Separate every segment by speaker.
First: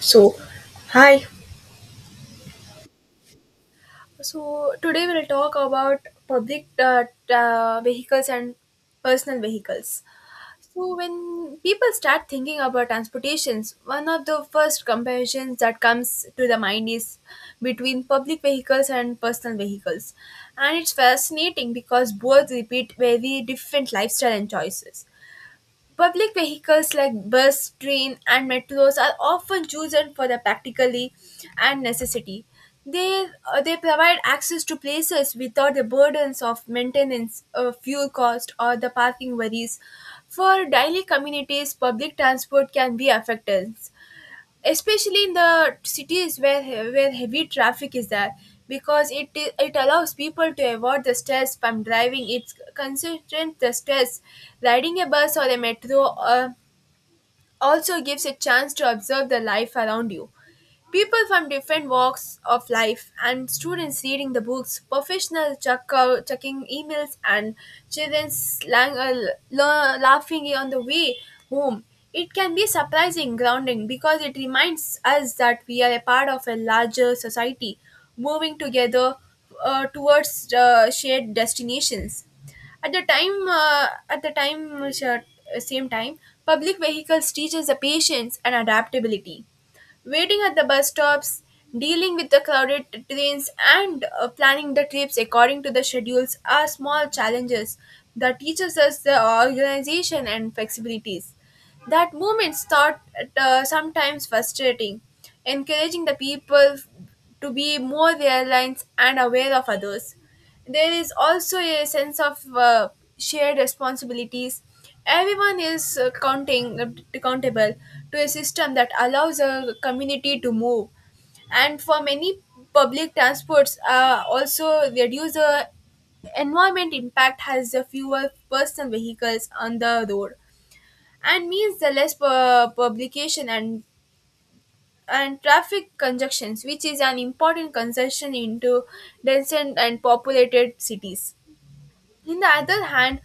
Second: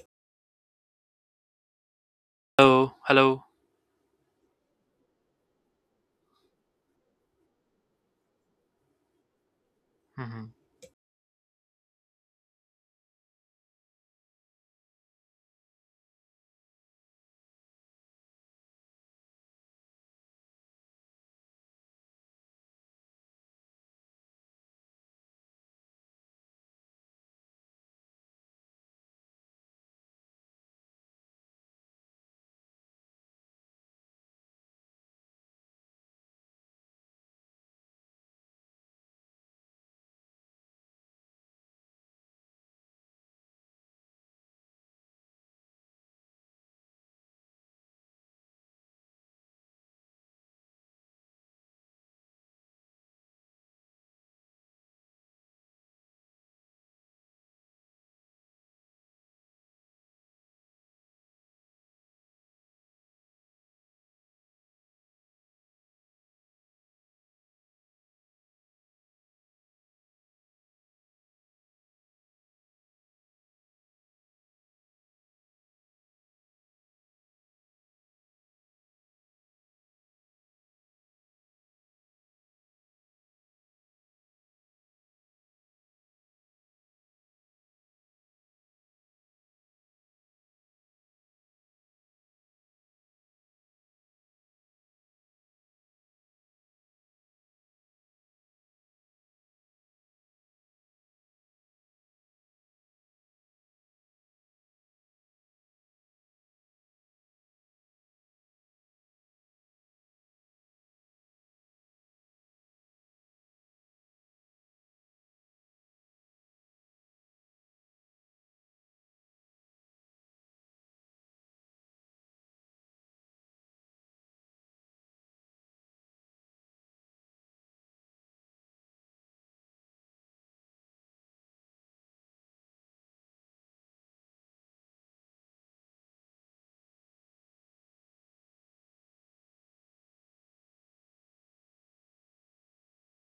Speaker 1: So, hi.
Speaker 2: Hello, hello.
Speaker 1: So today we'll talk about public vehicles and personal vehicles.
Speaker 2: hmm
Speaker 1: So when people start thinking about transportations, one of the first comparisons that comes to the mind is between public vehicles and personal vehicles. And it's fascinating because both repeat very different lifestyle and choices. Public vehicles like bus, train, and metros are often chosen for their practically and necessity. They, they provide access to places without the burdens of maintenance, fuel cost, or the parking worries. For daily communities, public transport can be affected especially in the cities where heavy traffic is there because it allows people to avoid the stress from driving it's consistent the stress riding a bus or a metro uh, also gives a chance to observe the life around you. People from different walks of life and students reading the books, professionals checking emails, and children slang, uh, laughing on the way home. It can be surprising grounding because it reminds us that we are a part of a larger society, moving together towards shared destinations at the time same time. Public vehicles teaches the patience and adaptability, waiting at the bus stops, dealing with the crowded trains, and planning the trips according to the schedules are small challenges that teaches us the organization and flexibilities. That moments thought, sometimes frustrating, encouraging the people to be more reliant and aware of others. There is also a sense of shared responsibilities. Everyone is counting accountable to a system that allows a community to move, and for many, public transports also reduce the environment impact has the fewer personal vehicles on the road and means the less publication and traffic congestions, which is an important concession into dense and populated cities. In the other hand,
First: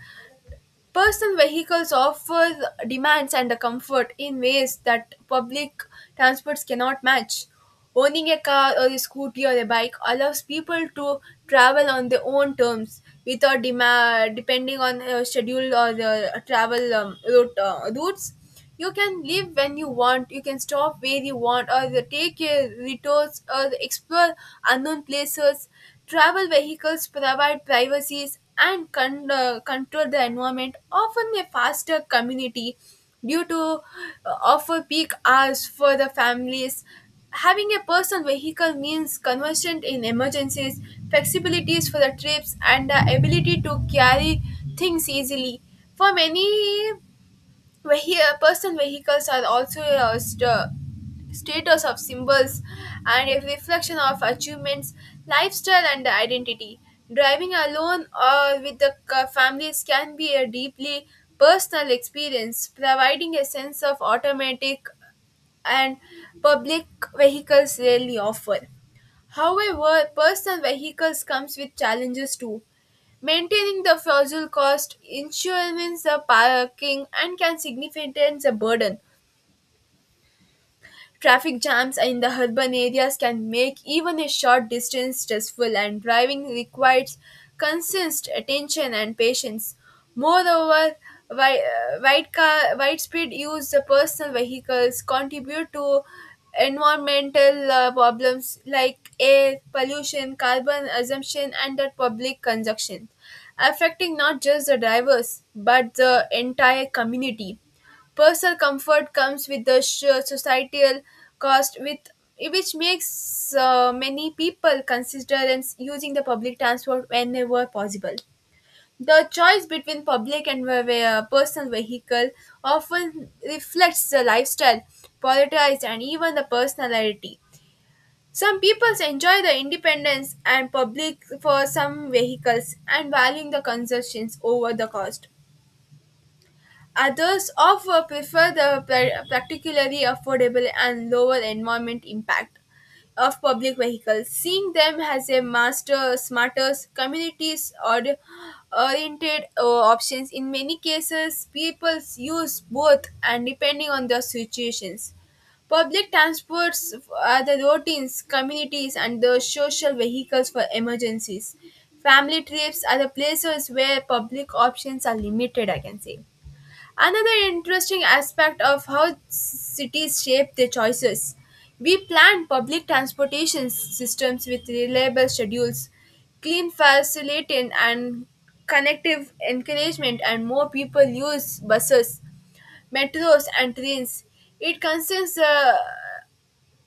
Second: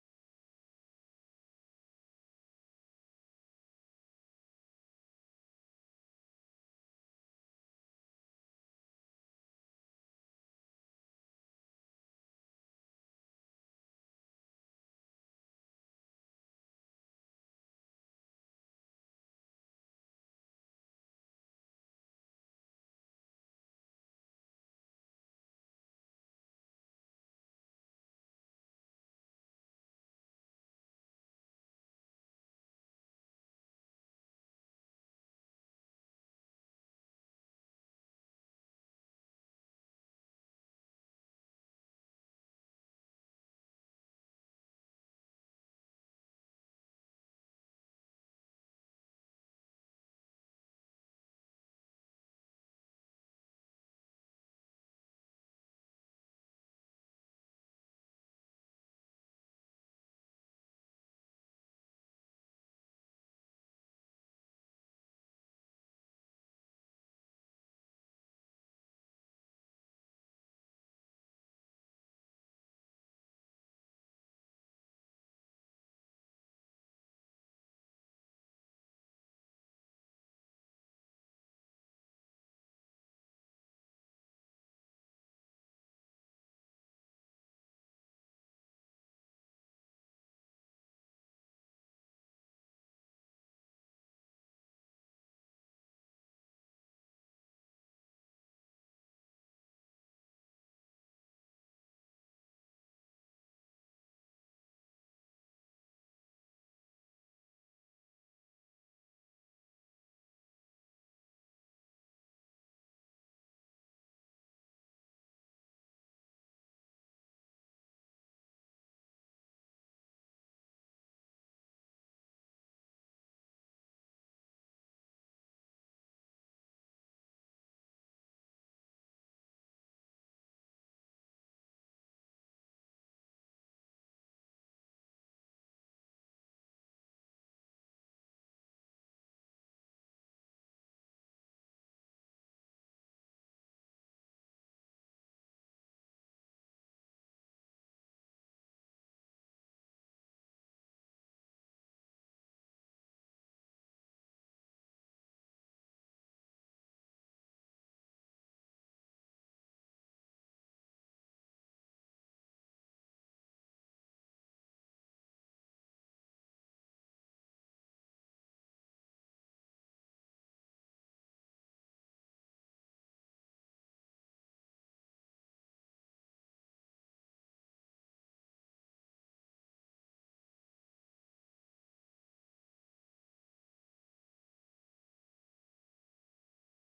Speaker 1: personal vehicles offer the demands and the comfort in ways that public transports cannot match. Owning a car or a scooter or a bike allows people to travel on their own terms without depending on schedule or the travel routes. You can leave when you want, you can stop where you want, or you take your detours, or the explore unknown places. Travel vehicles provide privacies and control the environment, often a faster community due to offer peak hours for the families. Having a personal vehicle means conversion in emergencies, flexibilities for the trips, and the ability to carry things easily. For many person vehicles are also a status of symbols and a reflection of achievements, lifestyle, and identity. Driving alone or with the families can be a deeply personal experience, providing a sense of automatic and public vehicles rarely offer. However, personal vehicles comes with challenges too. Maintaining the fuel cost, insurance, the parking, and can significant the burden. Traffic jams in the urban areas can make even a short distance stressful, and driving requires constant attention and patience. Moreover, widespread use of personal vehicles contribute to environmental problems like air pollution, carbon assumption, and the public consumption, affecting not just the drivers but the entire community. Personal comfort comes with the societal cost, with which makes many people consider and using the public transport whenever possible. The choice between public and personal vehicle often reflects the lifestyle, politics, and even the personality. Some people enjoy the independence and public for some vehicles and valuing the concessions over the cost. Others offer prefer the particularly affordable and lower environment impact of public vehicles, seeing them as a master, smarter, communities or oriented options. In many cases, people use both and depending on the situations. Public transports are the routines, communities, and the social vehicles for emergencies. Family trips are the places where public options are limited, I can say. Another interesting aspect of how cities shape their choices. We plan public transportation systems with reliable schedules, clean facilitating and connective encouragement and more people use buses, metros and trains. It concerns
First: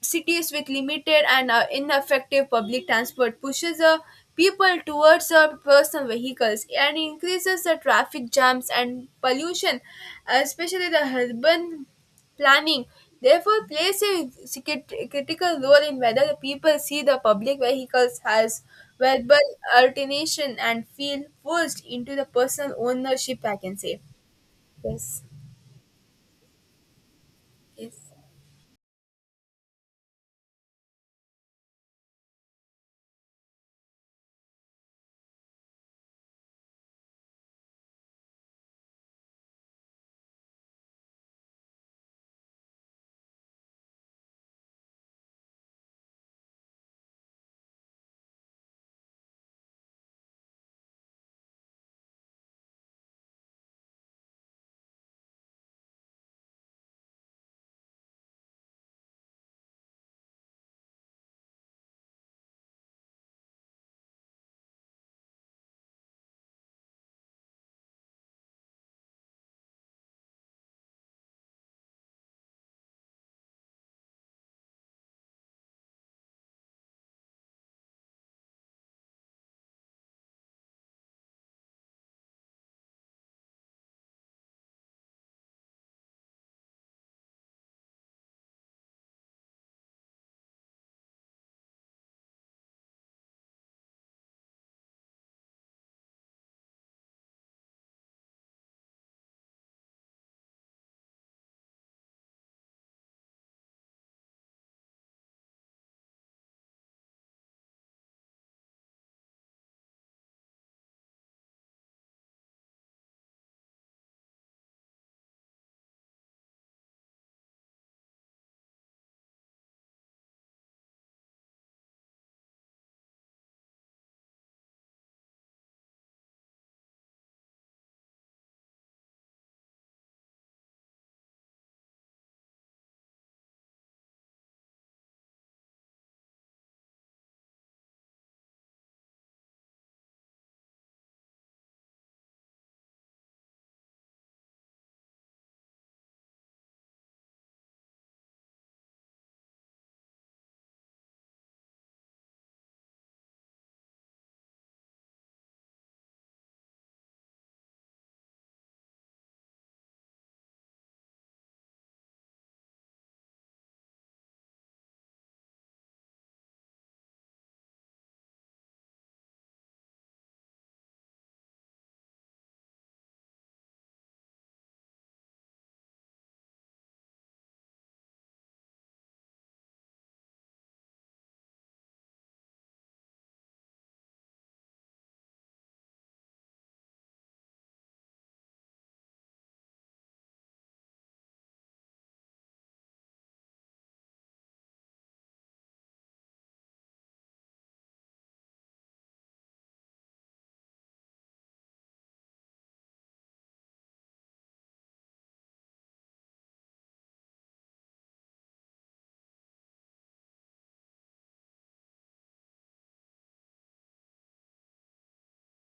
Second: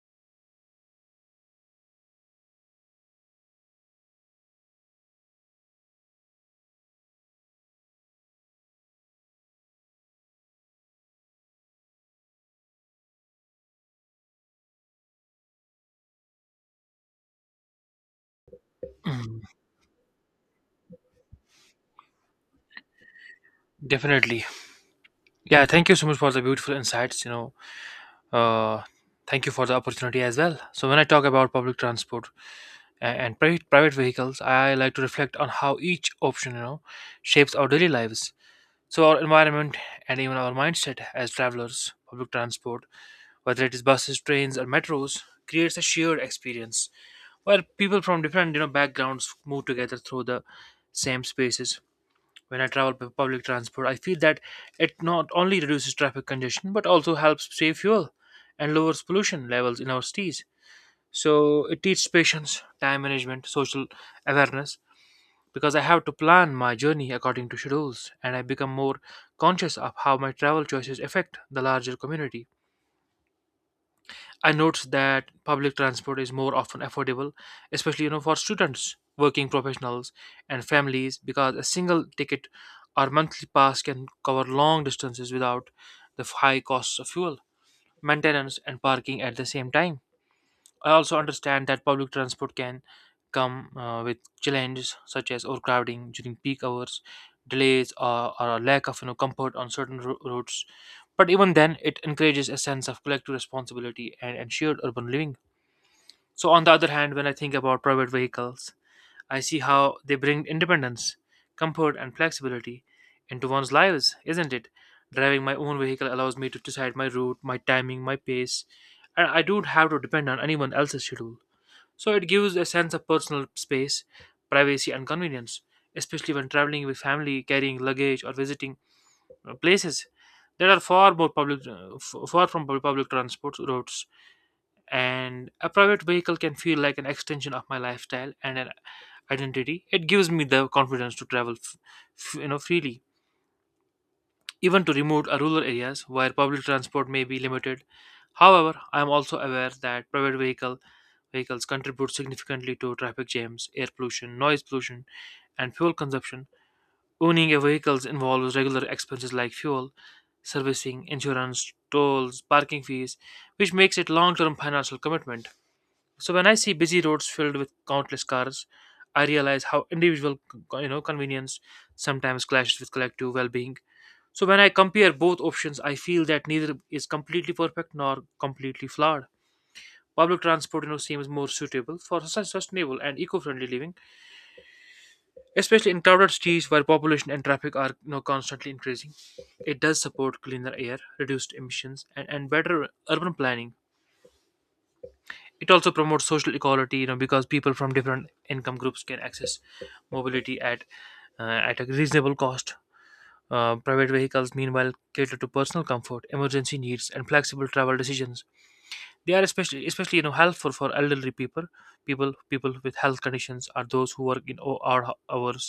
Speaker 1: cities with limited and ineffective public transport pushes people towards personal vehicles and increases the traffic jams and pollution, especially the urban planning. Therefore, plays a critical role in whether the people see the public vehicles as verbal alternation and feel forced into the personal ownership, I can say.
Speaker 2: Definitely.
Speaker 1: Yes,
Speaker 2: Yeah, thank you so much for the beautiful insights. You know,
Speaker 1: yes.
Speaker 2: uh, thank you for the opportunity as well. So, when I talk about public transport and private vehicles, I like to reflect on how each option, you know, shapes our daily lives. So, our environment and even our mindset as travelers. Public transport, whether it is buses, trains, or metros, creates a shared experience where people from different, you know, backgrounds move together through the same spaces when I travel by public transport. I feel that it not only reduces traffic congestion but also helps save fuel and lowers pollution levels in our cities. So it teaches patience, time management, social awareness because I have to plan my journey according to schedules and I become more conscious of how my travel choices affect the larger community. I noticed that public transport is more often affordable, especially you know for students, working professionals, and families, because a single ticket or monthly pass can cover long distances without the high costs of fuel, maintenance, and parking at the same time. I also understand that public transport can come with challenges such as overcrowding during peak hours, delays, or a lack of you know comfort on certain routes. But even then, it encourages a sense of collective responsibility and shared urban living. So, on the other hand, when I think about private vehicles, I see how they bring independence, comfort, and flexibility into one's lives, isn't it? Driving my own vehicle allows me to decide my route, my timing, my pace, and I don't have to depend on anyone else's schedule. So it gives a sense of personal space, privacy, and convenience, especially when traveling with family, carrying luggage, or visiting places that are far more public, far from public transport routes. And a private vehicle can feel like an extension of my lifestyle and an identity. It gives me the confidence to travel, you know, freely, even to remote or rural areas where public transport may be limited. However, I am also aware that private vehicles contribute significantly to traffic jams, air pollution, noise pollution, and fuel consumption. Owning a vehicle involves regular expenses like fuel, servicing, insurance, tolls, parking fees, which makes it long-term financial commitment. So when I see busy roads filled with countless cars, I realize how individual you know convenience sometimes clashes with collective well-being. So when I compare both options, I feel that neither is completely perfect nor completely flawed. Public transport, you know, seems more suitable for sustainable and eco-friendly living, especially in crowded cities where population and traffic are, you know, constantly increasing. It does support cleaner air, reduced emissions, and better urban planning. It also promotes social equality, you know, because people from different income groups can access mobility uh, at a reasonable cost. Private vehicles, meanwhile, cater to personal comfort, emergency needs, and flexible travel decisions. They are especially you know helpful for elderly people with health conditions or those who work in odd hours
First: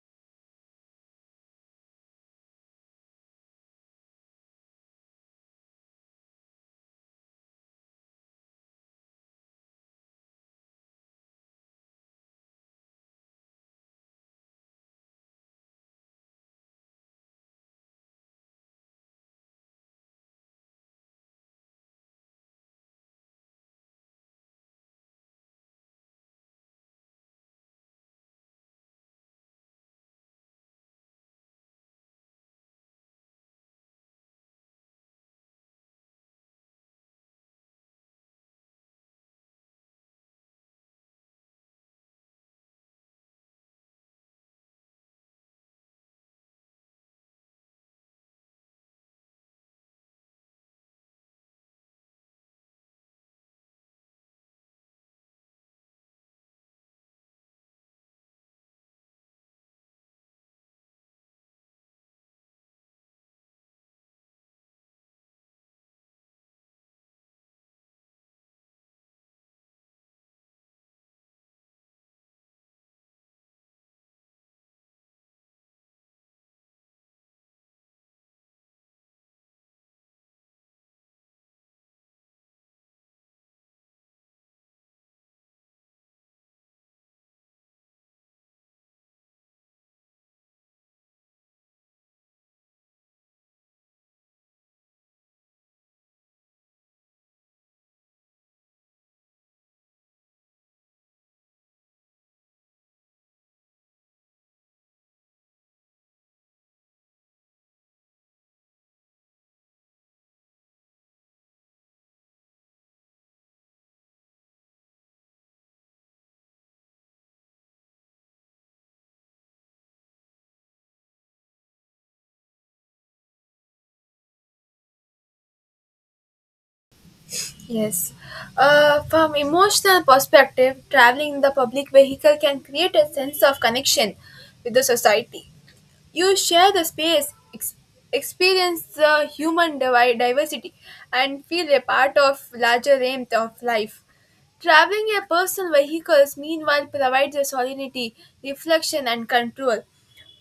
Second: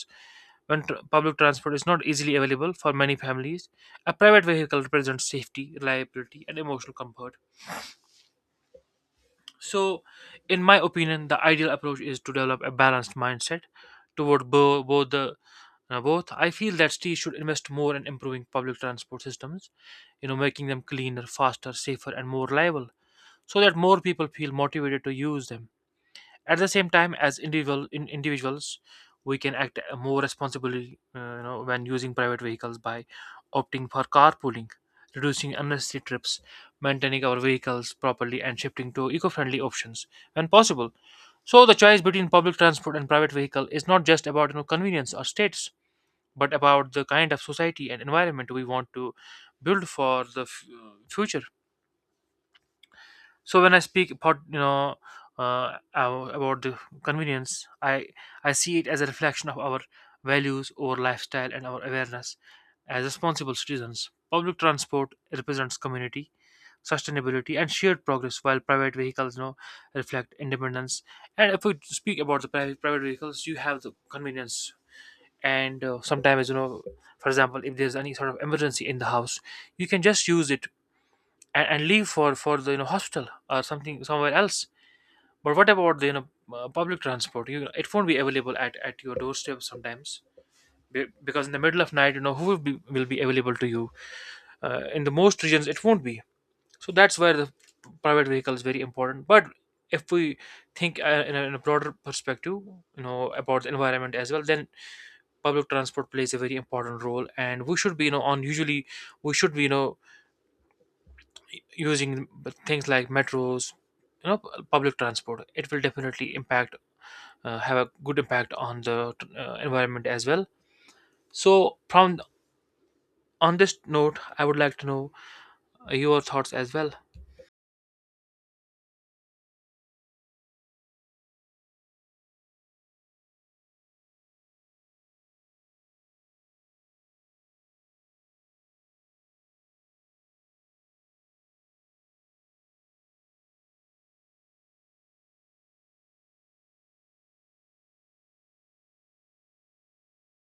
Speaker 2: when public transport is not easily available. For many families, a private vehicle represents safety, reliability, and emotional comfort. So, in my opinion, the ideal approach is to develop a balanced mindset toward both. I feel that cities should invest more in improving public transport systems, you know, making them cleaner, faster, safer, and more reliable, so that more people feel motivated to use them. At the same time, as individuals, we can act more responsibly, you know, when using private vehicles by opting for carpooling, reducing unnecessary trips, maintaining our vehicles properly, and shifting to eco-friendly options when possible. So the choice between public transport and private vehicle is not just about you know convenience or status, but about the kind of society and environment we want to build for the future. So when I speak about you know about the convenience, I see it as a reflection of our values, our lifestyle, and our awareness as responsible citizens. Public transport represents community, sustainability, and shared progress, while private vehicles you know reflect independence. And if we speak about the private vehicles, you have the convenience and sometimes you know, for example, if there's any sort of emergency in the house, you can just use it and leave for the you know hostel or something somewhere else. But what about the you know public transport? You, it won't be available at your doorstep sometimes. Because in the middle of night, you know, who will be available to you? In the most regions it won't be. So that's where the private vehicle is very important. But if we think in a broader perspective, you know, about the environment as well, then public transport plays a very important role, and we should be, you know, on usually we should be, you know, using things like metros. You know, public transport, it will definitely impact, have a good impact on the environment as well. So, from on this note, I would like to know your thoughts as well.
Speaker 1: Yes. From emotional perspective, traveling in the public vehicle can create a sense of connection with the society. You share the space, experience the human diversity, and feel a part of larger warmth of life. Traveling in personal vehicles, meanwhile, provides a solidity, reflection, and control.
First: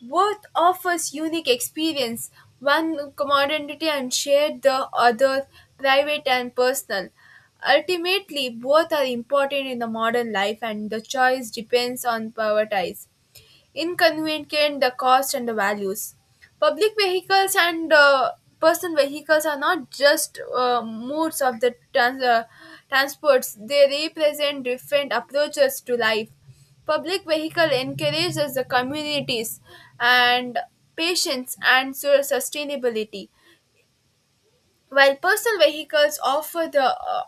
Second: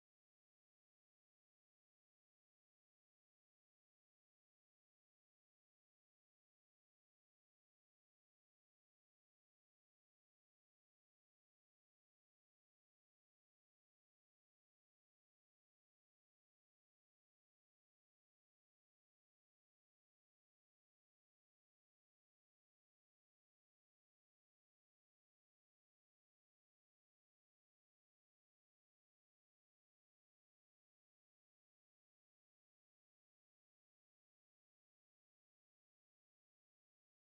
Speaker 1: Both offers unique experience, one commodity and shared the other private and personal. Ultimately, both are important in the modern life, and the choice depends on prioritize inconvenient the cost and the values. Public vehicles and personal vehicles are not just modes of the transports, they represent different approaches to life. Public vehicle encourages the communities and patience and sustainability, while personal vehicles offer the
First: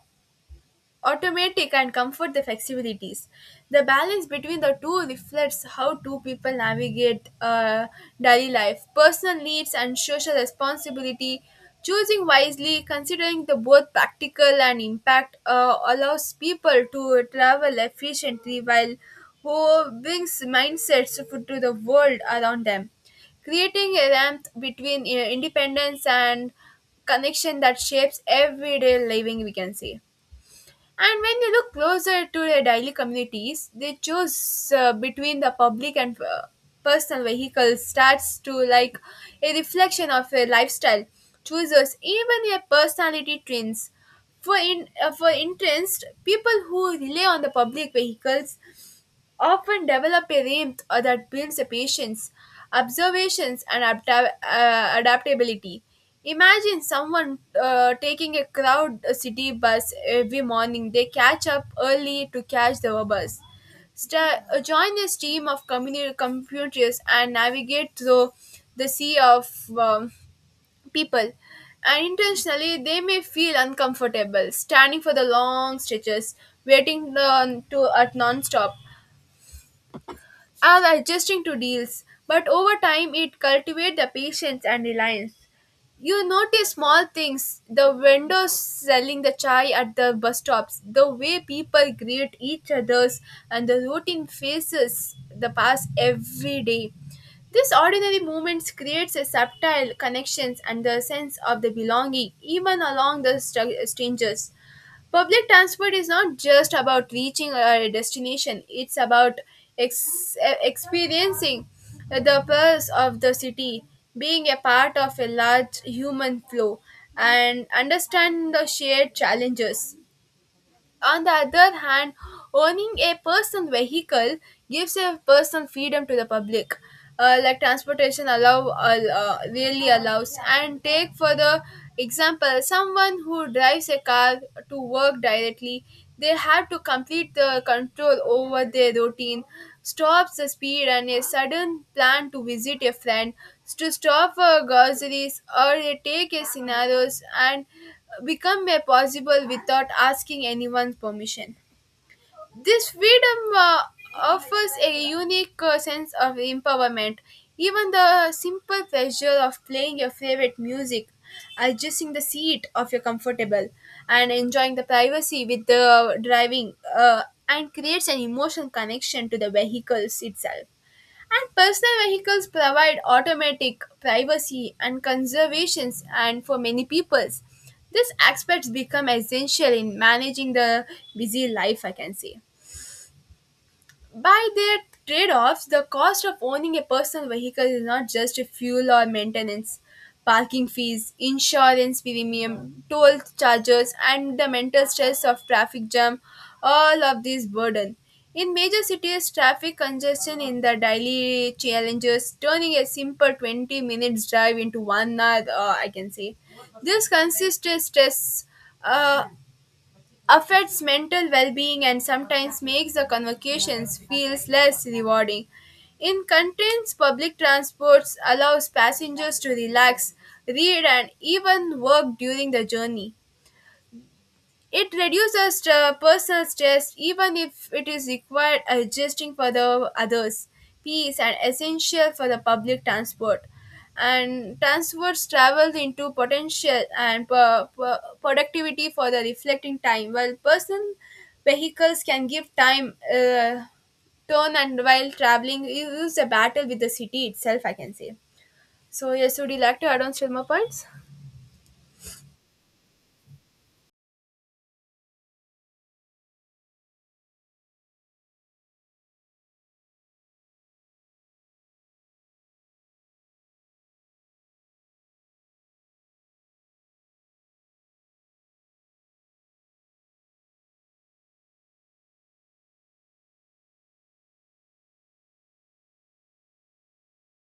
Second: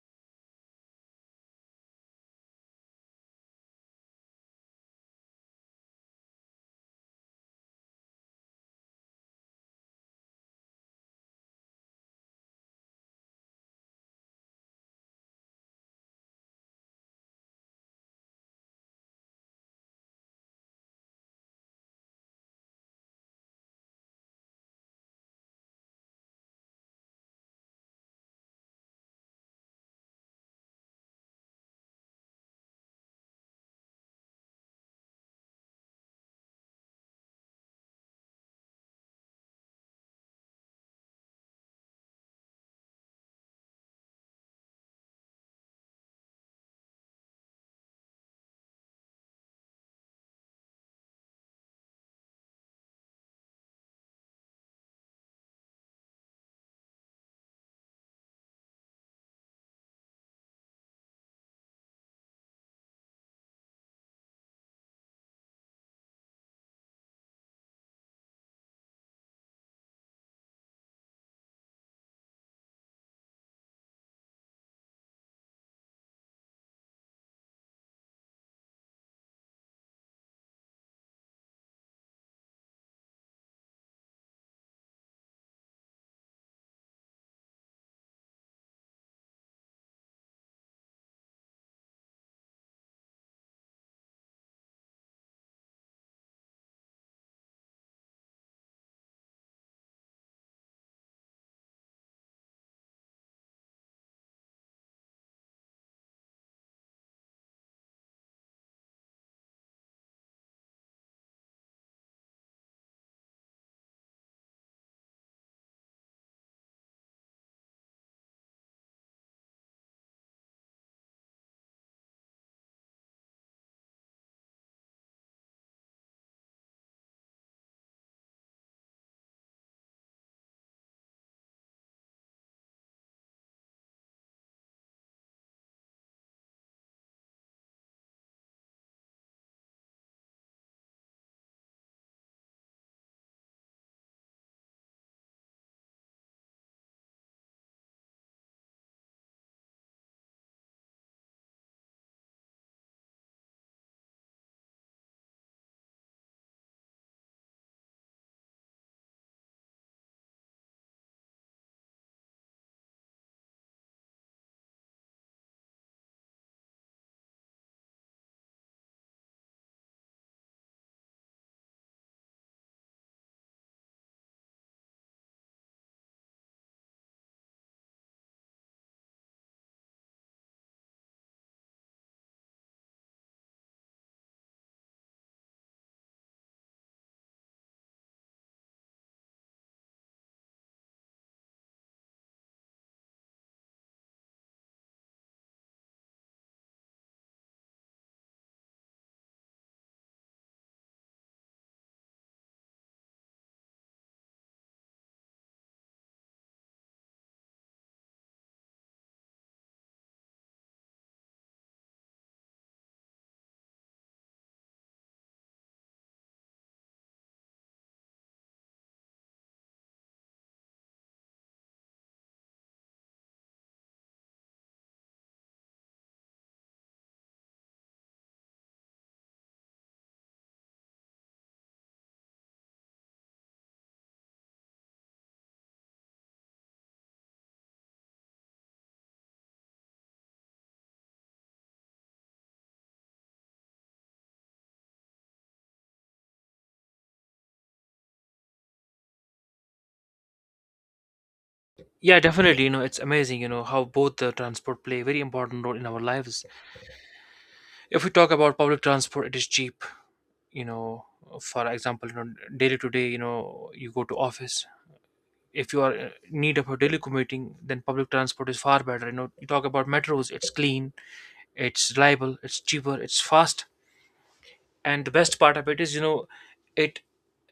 Speaker 1: automatic and comfort the flexibilities. The balance between the two reflects how two people navigate daily life, personal needs, and social responsibility. Choosing wisely, considering the both practical and impact, allows people to travel efficiently while who brings mindsets to the world around them, creating a ramp between independence and connection that shapes everyday living, we can say. And when you look closer to the daily communities, they choose between the public and personal vehicles starts to like a reflection of a lifestyle. Chooses even a personality trends. For interest, people who rely on the public vehicles often develop a rhythm that builds a patience, observations, and adaptability. Imagine someone taking a crowd city bus every morning. They catch up early to catch the bus. Sta Join this team of community computers and navigate through the sea of um, people. And intentionally, they may feel uncomfortable, standing for the long stretches, waiting to at non-stop are adjusting to deals, but over time it cultivates the patience and reliance. You notice small things, the vendors selling the chai at the bus stops, the way people greet each others, and the routine faces the past every day. These ordinary moments creates a subtle connections and the sense of the belonging, even along the strangers. Public transport is not just about reaching a destination, it's about ex- experiencing the pulse of the city, being a part of a large human flow, and understand the shared challenges. On the other hand, owning a personal vehicle gives a person freedom to the public. Like transportation really allows and take for the example someone who drives a car to work directly, they have to complete the control over their routine, stops the speed, and a sudden plan to visit a friend, to stop for groceries, or they take a scenarios and become a possible without asking anyone's permission. This freedom offers a unique sense of empowerment. Even the simple pleasure of playing your favorite music, adjusting the seat of your comfortable, and enjoying the privacy with the driving, and creates an emotional connection to the vehicles itself. And personal vehicles provide automatic privacy and conservations, and for many peoples, these aspects become essential in managing the busy life, I can say. By their trade offs, the cost of owning a personal vehicle is not just fuel or maintenance, parking fees, insurance premium, toll charges, and the mental stress of traffic jam all of these burden. In major cities, traffic congestion in the daily challenges, turning a simple 20 minutes drive into 1 hour, I can say. This consists of stress, uh, affects mental well-being and sometimes makes the convocations feels less rewarding. In contains public transports allows passengers to relax, read and even work during the journey. It reduces the personal stress even if it is required adjusting for the others. Peace and essential for the public transport. And transports travel into potential and productivity for the reflecting time, while personal vehicles can give time turn and while traveling, you use a battle with the city itself, I can say. So, yes, would you like to add on still more points?
Speaker 2: Yeah, definitely, you know, it's amazing you know how both the transport play a very important role in our lives. If we talk about public transport, it is cheap, you know. For example, you know, daily to day you know you go to office. If you are in need of a daily commuting, then public transport is far better. You know, you talk about metros, it's clean, it's reliable, it's cheaper, it's fast, and the best part of it is, you know, it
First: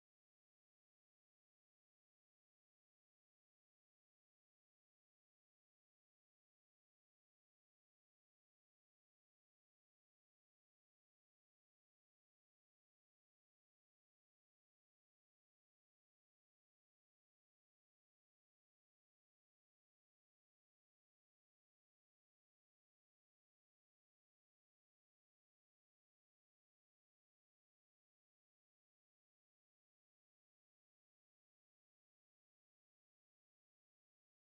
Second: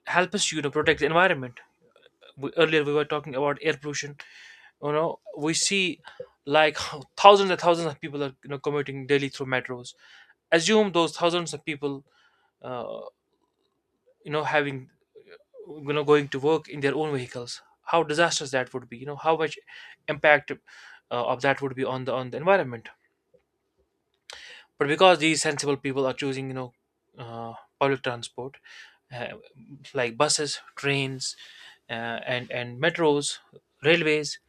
Speaker 2: helps, you know, protect the environment. Earlier we were talking about air pollution. You know, we see like thousands and thousands of people are you know commuting daily through metros. Assume those thousands of people uh, you know having, you know, going to work in their own vehicles. How disastrous that would be, you know, how much impact of that would be on the environment. But because these sensible people are choosing, you know, uh, public transport, uh, like buses, trains, and metros, railways,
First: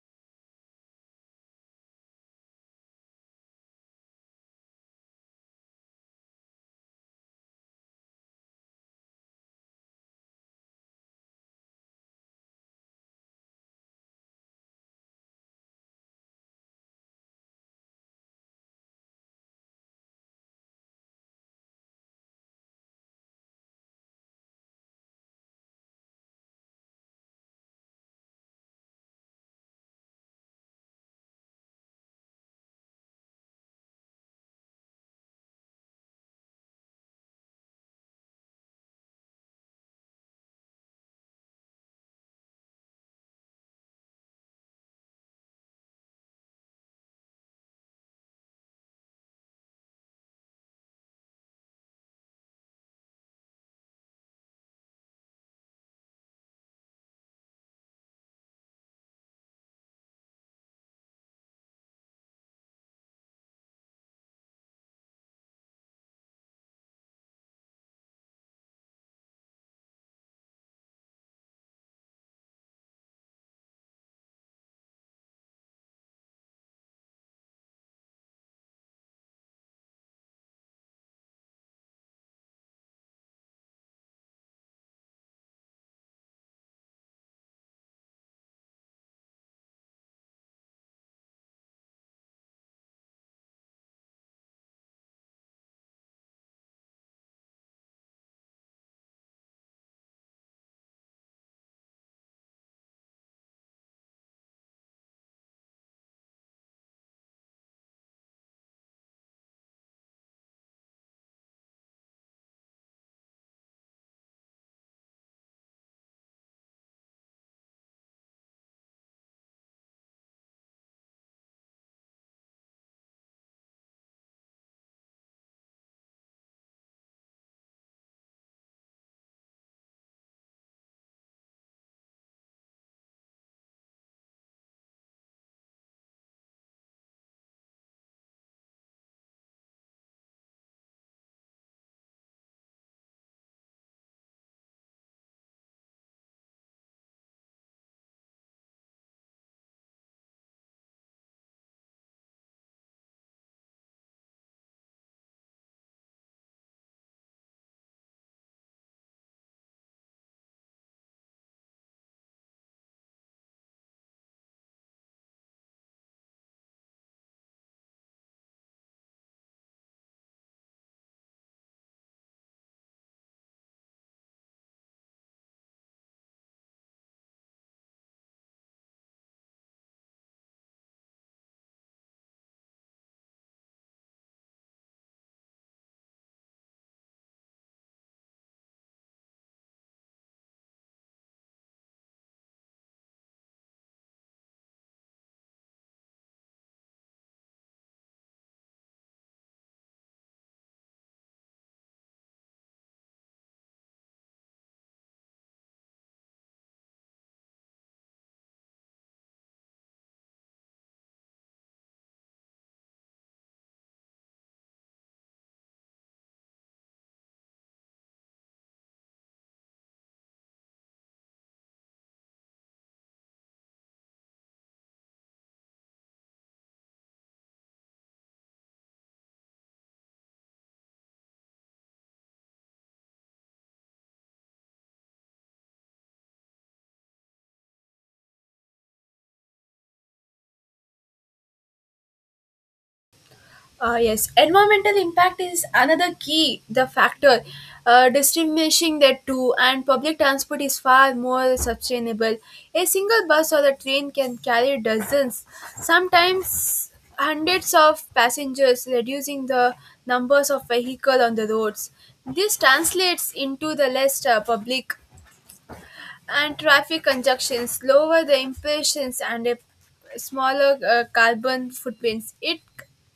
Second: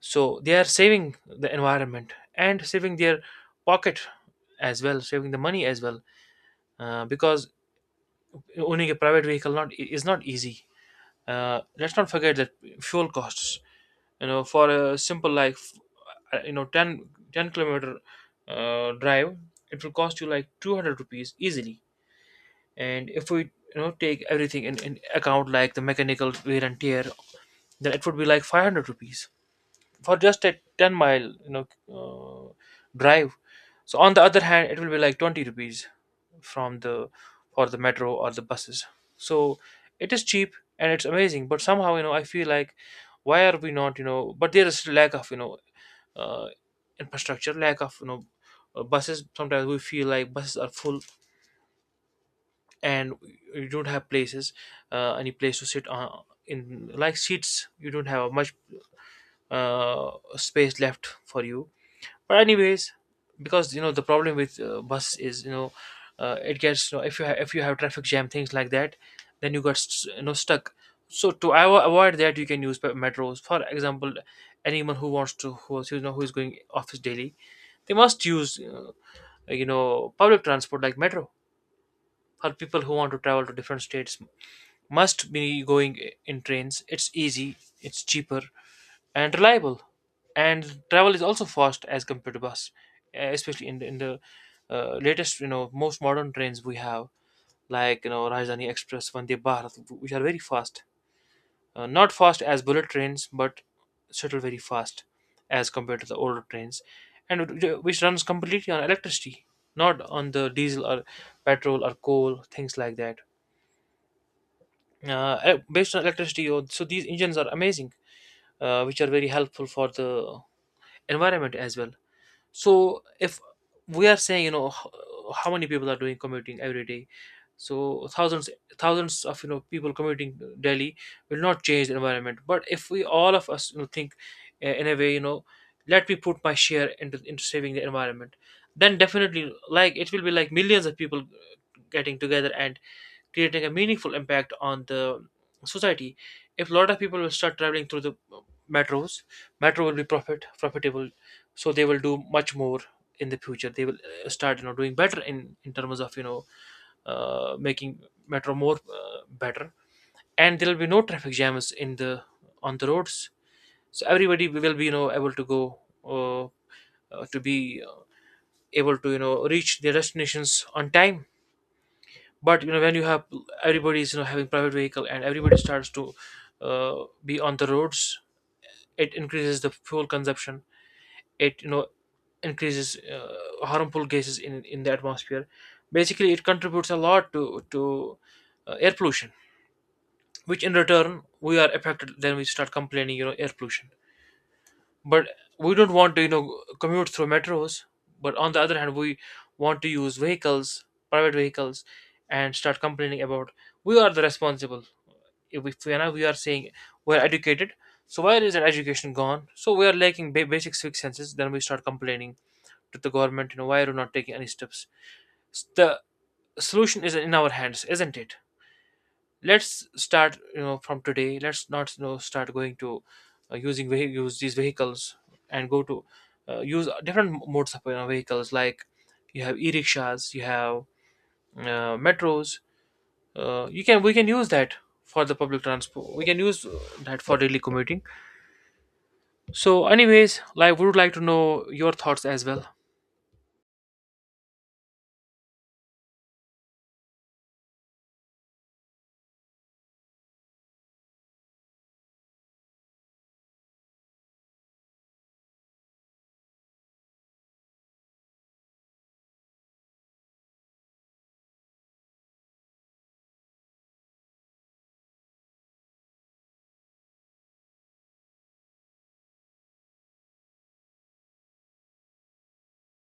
Speaker 2: so they are saving the environment and saving their pocket as well, saving the money as well. Because owning a private vehicle not is not easy. Let's not forget that fuel costs, you know, for a simple like you know 10 10 km drive, it will cost you like 200 rupees easily. And if we, you know, take everything in account like the mechanical wear and tear, then it would be like 500 rupees for just a 10 mile, you know, uh, drive. So on the other hand, it will be like 20 rupees from the for the metro or the buses. So it is cheap and it's amazing, but somehow, you know, I feel like why are we not, you know, but there is lack of, you know, uh, infrastructure, lack of, you know, buses. Sometimes we feel like buses are full and you don't have places, any place to sit on, in like seats. You don't have much space left for you. But anyways, because you know the problem with bus is, you know, it gets, you know, if you have traffic jam things like that, then you got you know stuck. So to avoid that, you can use metros. For example, anyone who wants to you know who is going office daily, they must use you know public transport like metro. For people who want to travel to different states, must be going in trains. It's easy, it's cheaper, and reliable, and travel is also fast as compared to bus, especially in the latest, you know, most modern trains we have, like you know Rajdhani Express, Vande Bharat, which are very fast, not fast as bullet trains but settle very fast as compared to the older trains, and which runs completely on electricity, not on the diesel or petrol or coal things like that. Based on electricity, oh, so these engines are amazing, which are very helpful for the environment as well. So if we are saying, you know, how many people are doing commuting every day, so thousands, thousands of, you know, people commuting Delhi will not change the environment. But if we all of us, you know, think in a way, you know, let me put my share into saving the environment, then definitely like it will be like millions of people getting together and creating a meaningful impact on the society. If a lot of people will start traveling through the metros, metro will be profitable, so they will do much more in the future. They will start doing better in terms of making metro more better, and there will be no traffic jams in the on the roads. So everybody will be able to go. Uh, to be able to reach their destinations on time. But you know, when you have everybody's, you know, having private vehicle and everybody starts to be on the roads, it increases the fuel consumption. It, you know, increases harmful gases in the atmosphere. Basically, it contributes a lot to air pollution, which in return we are affected. Then we start complaining, you know, air pollution, but we don't want to, you know, commute through metros. But on the other hand, we want to use vehicles, private vehicles, and start complaining about we are the responsible. If we are saying we're educated, so where is that education gone? So we are lacking basic six senses. Then we start complaining to the government, you know, why are you not taking any steps? The solution is in our hands, isn't it? Let's start, you know, from today. Let's not, you know, start going to using use these vehicles, and go to use different modes of, you know, vehicles. Like, you have e-rickshaws, you have metros. You can, we can use that for the public transport. We can use that for daily commuting. So, anyways, like, would like to know your thoughts as well.
Speaker 1: Yes, environmental impact is another key the factor distinguishing the two, and public transport is far more sustainable. A single bus or a train can carry dozens, sometimes hundreds of passengers, reducing the numbers of vehicle on the roads. This translates into the less public and traffic congestions lower the emissions and a smaller carbon footprints it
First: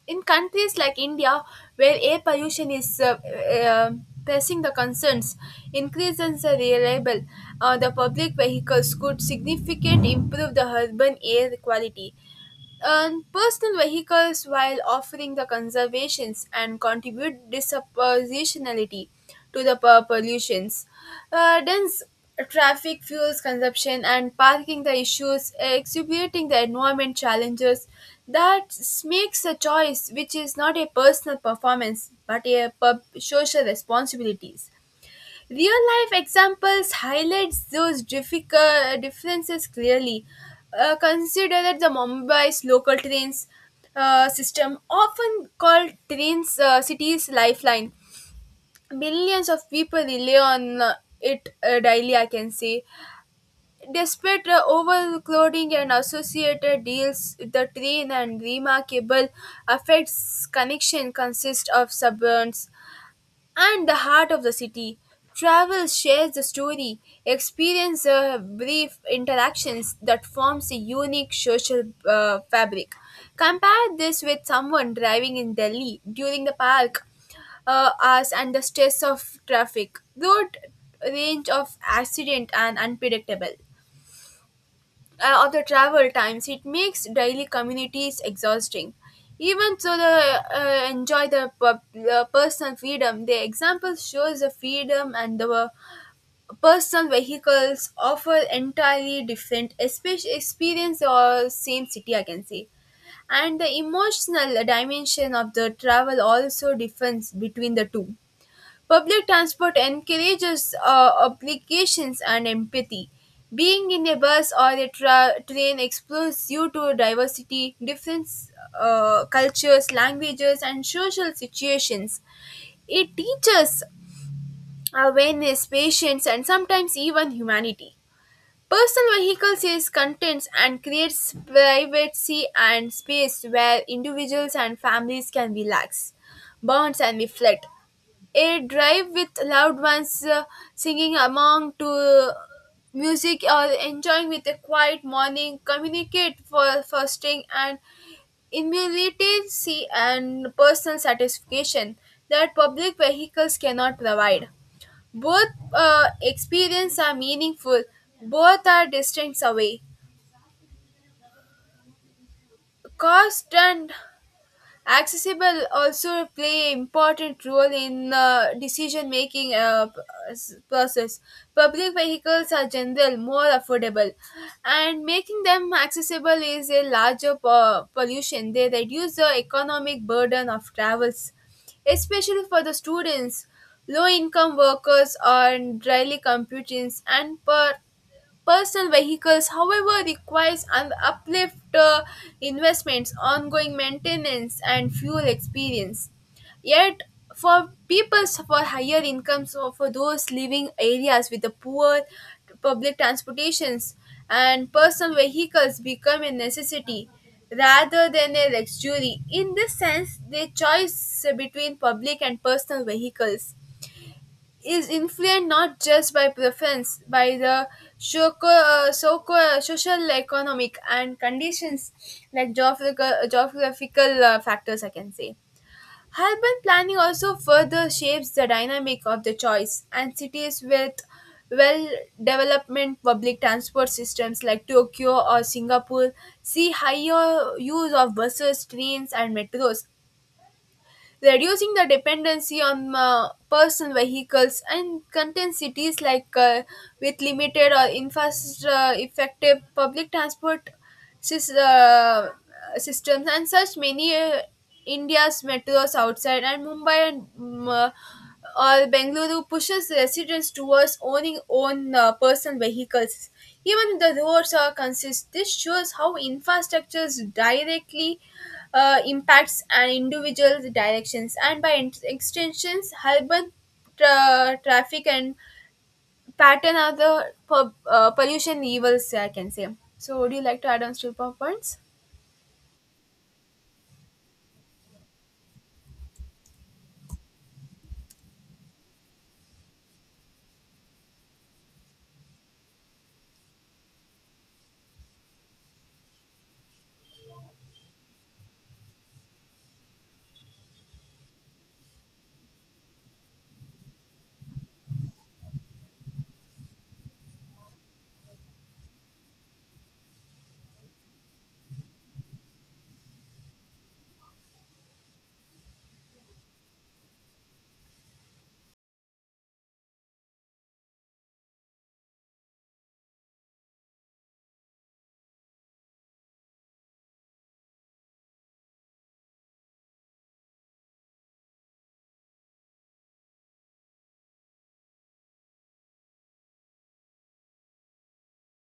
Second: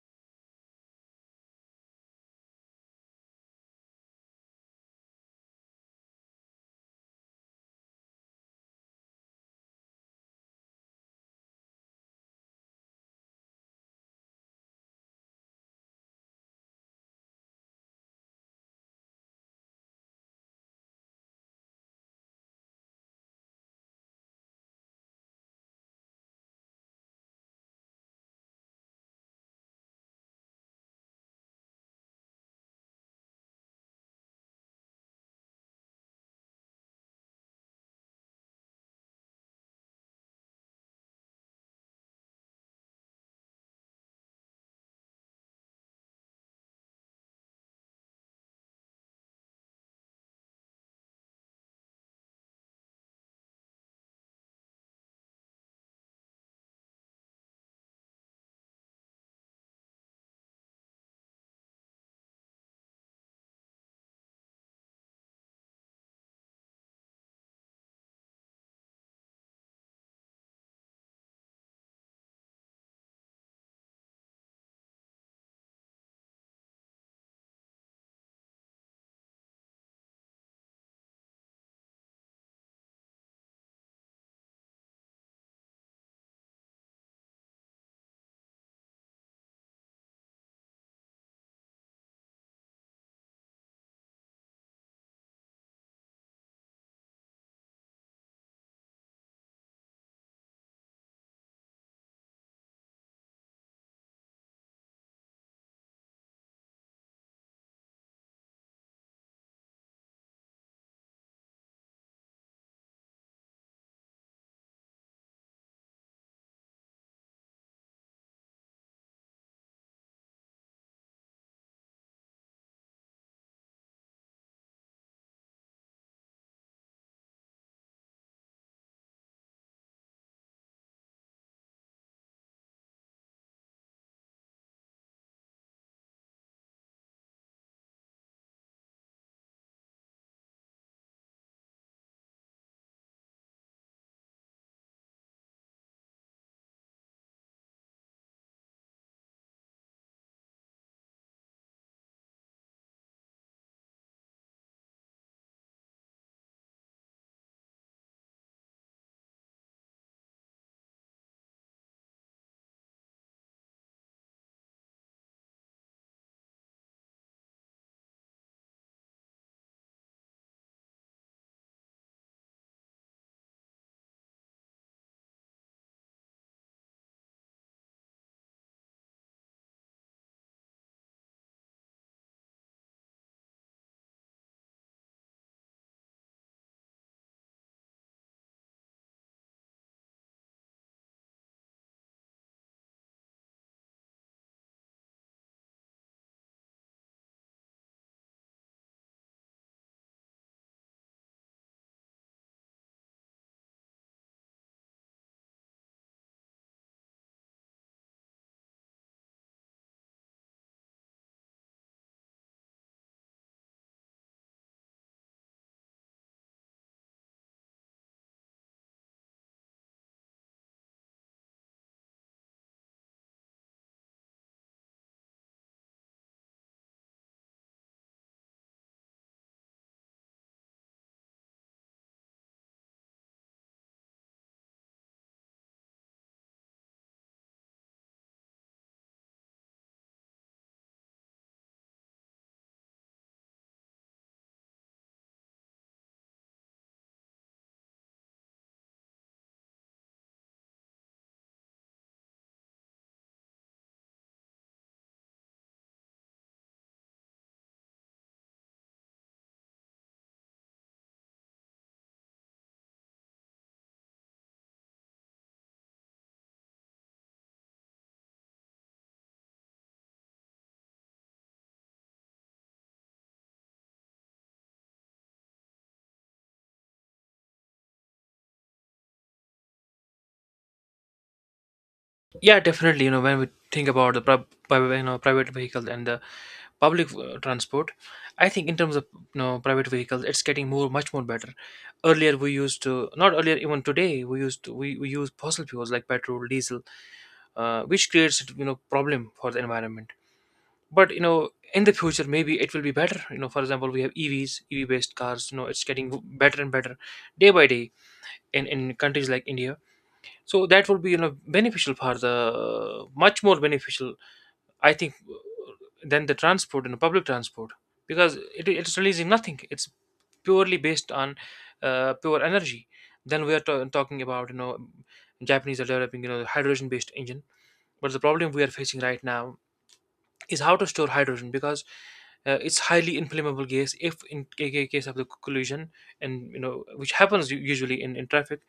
Speaker 1: in countries like india where air pollution is uh, pressing the concerns increases are reliable the public vehicles could significantly improve the urban air quality earn personal vehicles while offering the conservations and contribute disproportionality to the pollutions. Dense traffic fuels consumption and parking the issues exacerbating the environment challenges that makes a choice which is not a personal performance but a social responsibilities. Real life examples highlights those difficult differences clearly. Consider that the Mumbai's local trains system, often called trains city's lifeline, millions of people rely on it daily. I can say, despite overcrowding and associated deals, the train and remarkable affects connection consist of suburbs and the heart of the city. Travel shares the story, experience brief interactions that forms a unique social fabric. Compare this with someone driving in Delhi during the park hours and the stress of traffic, road range of accident and unpredictable of the travel times, it makes daily communities exhausting. Even so, the enjoy the personal freedom. The example shows the freedom and the personal vehicles offer entirely different experience or same city, I can say. And the emotional dimension of the travel also differs between the two. Public transport encourages obligations and empathy. Being in a bus or a train exposes you to diversity, different cultures, languages, and social situations. It teaches awareness, patience, and sometimes even humanity. Personal vehicles is contents and creates privacy and space where individuals and families can relax, bonds and reflect. A drive with loved ones singing among to music or enjoying with a quiet morning communicate for fostering and immediacy and personal satisfaction that public vehicles cannot provide. Both experiences are meaningful, both are distance away. Cost and accessible also play important role in decision making process. Public vehicles are general more affordable and making them accessible is a larger pollution they reduce the economic burden of travels, especially for the students, low income workers, and daily commuters and per. Personal vehicles, however, requires an uplift investments, ongoing maintenance, and fuel experience. Yet, for people for higher incomes or for those living areas with the poor public transportations and personal vehicles become a necessity rather than a luxury. In this sense, they choice between public and personal vehicles is influenced not just by preference, by the social, economic, and conditions like geographical factors, I can say. Urban planning also further shapes the dynamic of the choice, and cities with well development public transport systems like Tokyo or Singapore see higher use of buses, trains, and metros, reducing the dependency on personal vehicles and content cities like with limited or infrastructure effective public transport sys- uh, systems and such many India's metros outside and Mumbai and or Bengaluru pushes residents towards owning own personal vehicles. Even if the roads are consist, this shows how infrastructures directly impacts an individual's directions and by extensions urban traffic and pattern are the pollution evils, I can say. So would you like to add on still points?
Speaker 2: Yeah, definitely. You know, when we think about the you know, private vehicle and the public transport, I think in terms of, you know, private vehicles, it's getting more much more better. Earlier, we used to not earlier, even today, we we use fossil fuels like petrol, diesel, which creates, you know, problem for the environment. But you know, in the future, maybe it will be better. You know, for example, we have EVs, EV based cars. You know, it's getting better and better, day by day, in countries like India. So that would be, you know, beneficial for the, much more beneficial, I think, than the transport and public transport, because it's releasing nothing. It's purely based on pure energy. Then we are talking about, you know, Japanese are developing, you know, hydrogen based engine, but the problem we are facing right now is how to store hydrogen, because it's highly inflammable gas. If in case of the collision, and you know, which happens usually in traffic,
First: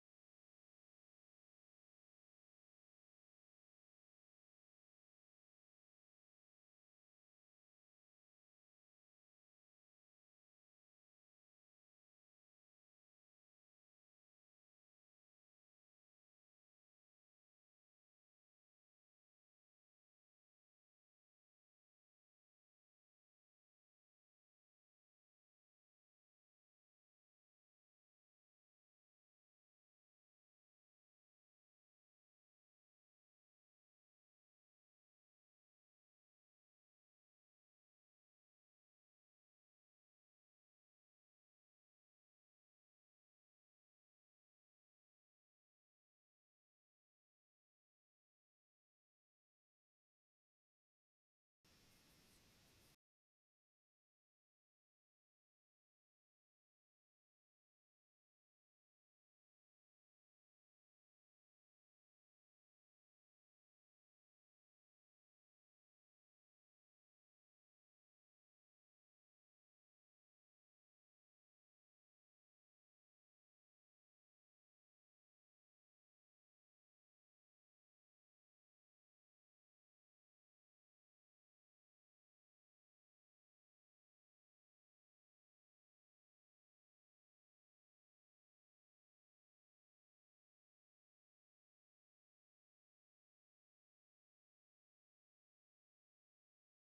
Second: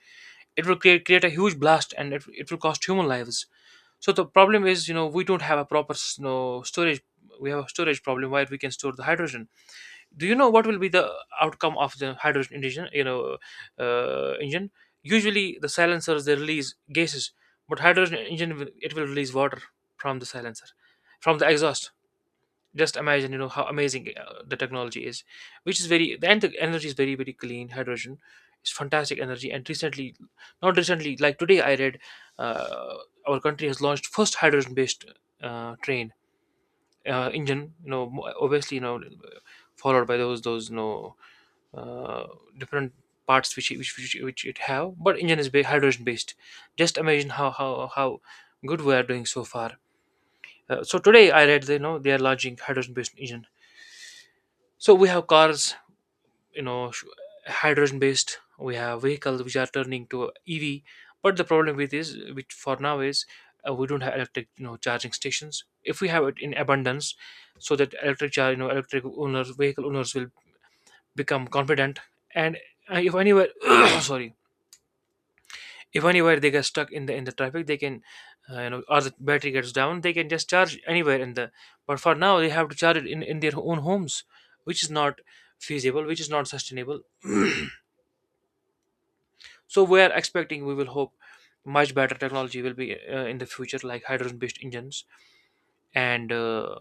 Speaker 2: it will create a huge blast and it will cost human lives. So the problem is, you know, we don't have a proper you know, storage. We have a storage problem, where we can store the hydrogen. Do you know what will be the outcome of the hydrogen engine? You know, engine, usually the silencers, they release gases, but hydrogen engine, it will release water from the silencer, from the exhaust. Just imagine, you know, how amazing the technology is, which is very the, and the energy is very very clean. Hydrogen is fantastic energy. And recently, not recently, like today, I read, uh, our country has launched first hydrogen based train engine, you know. Obviously, you know, followed by those you know uh, different parts which it have, but engine is hydrogen based. Just imagine how good we are doing so far. So today I read, you know, they are launching hydrogen-based engine. So we have cars, you know, hydrogen based. We have vehicles which are turning to EV. But the problem with is, which for now is, we don't have electric, you know, charging stations. If we have it in abundance, so that electric you know, electric owners, vehicle owners will become confident. And if anywhere, sorry, if anywhere they get stuck in the traffic, they can you know, or the battery gets down, they can just charge anywhere in the. But for now, they have to charge it in their own homes, which is not feasible, which is not sustainable. So we are expecting, we will hope much better technology will be in the future, like hydrogen based engines. And uh,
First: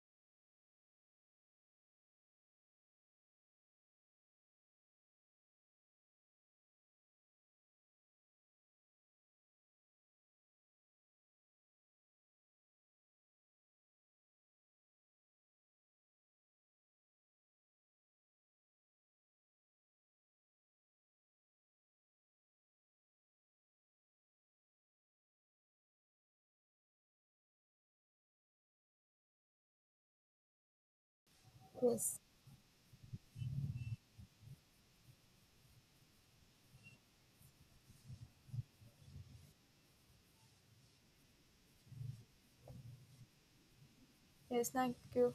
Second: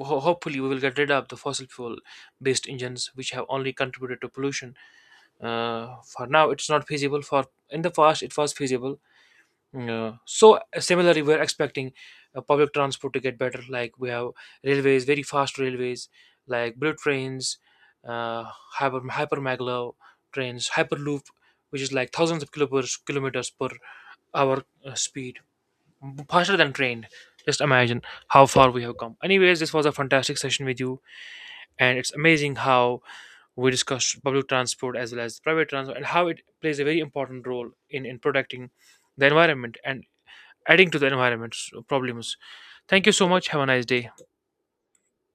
Speaker 2: ho- hopefully we will get rid of the fossil fuel based engines, which have only contributed to pollution. For now it's not feasible, for in the past it was feasible. Yeah. So similarly, we're expecting public transport to get better. Like we have railways, very fast railways, like bullet trains, uh, hypermaglev trains, hyperloop, which is like thousands of kilometers per hour speed, faster than train. Just imagine how far we have come. Anyways, this was a fantastic session with you, and it's
Speaker 1: Yes.
Speaker 2: amazing how we discussed public transport as well as private transport, and how it plays a very important role in protecting the environment and adding to the environment's problems. Thank you so much. Have a nice day.
Speaker 1: Yes, thank you.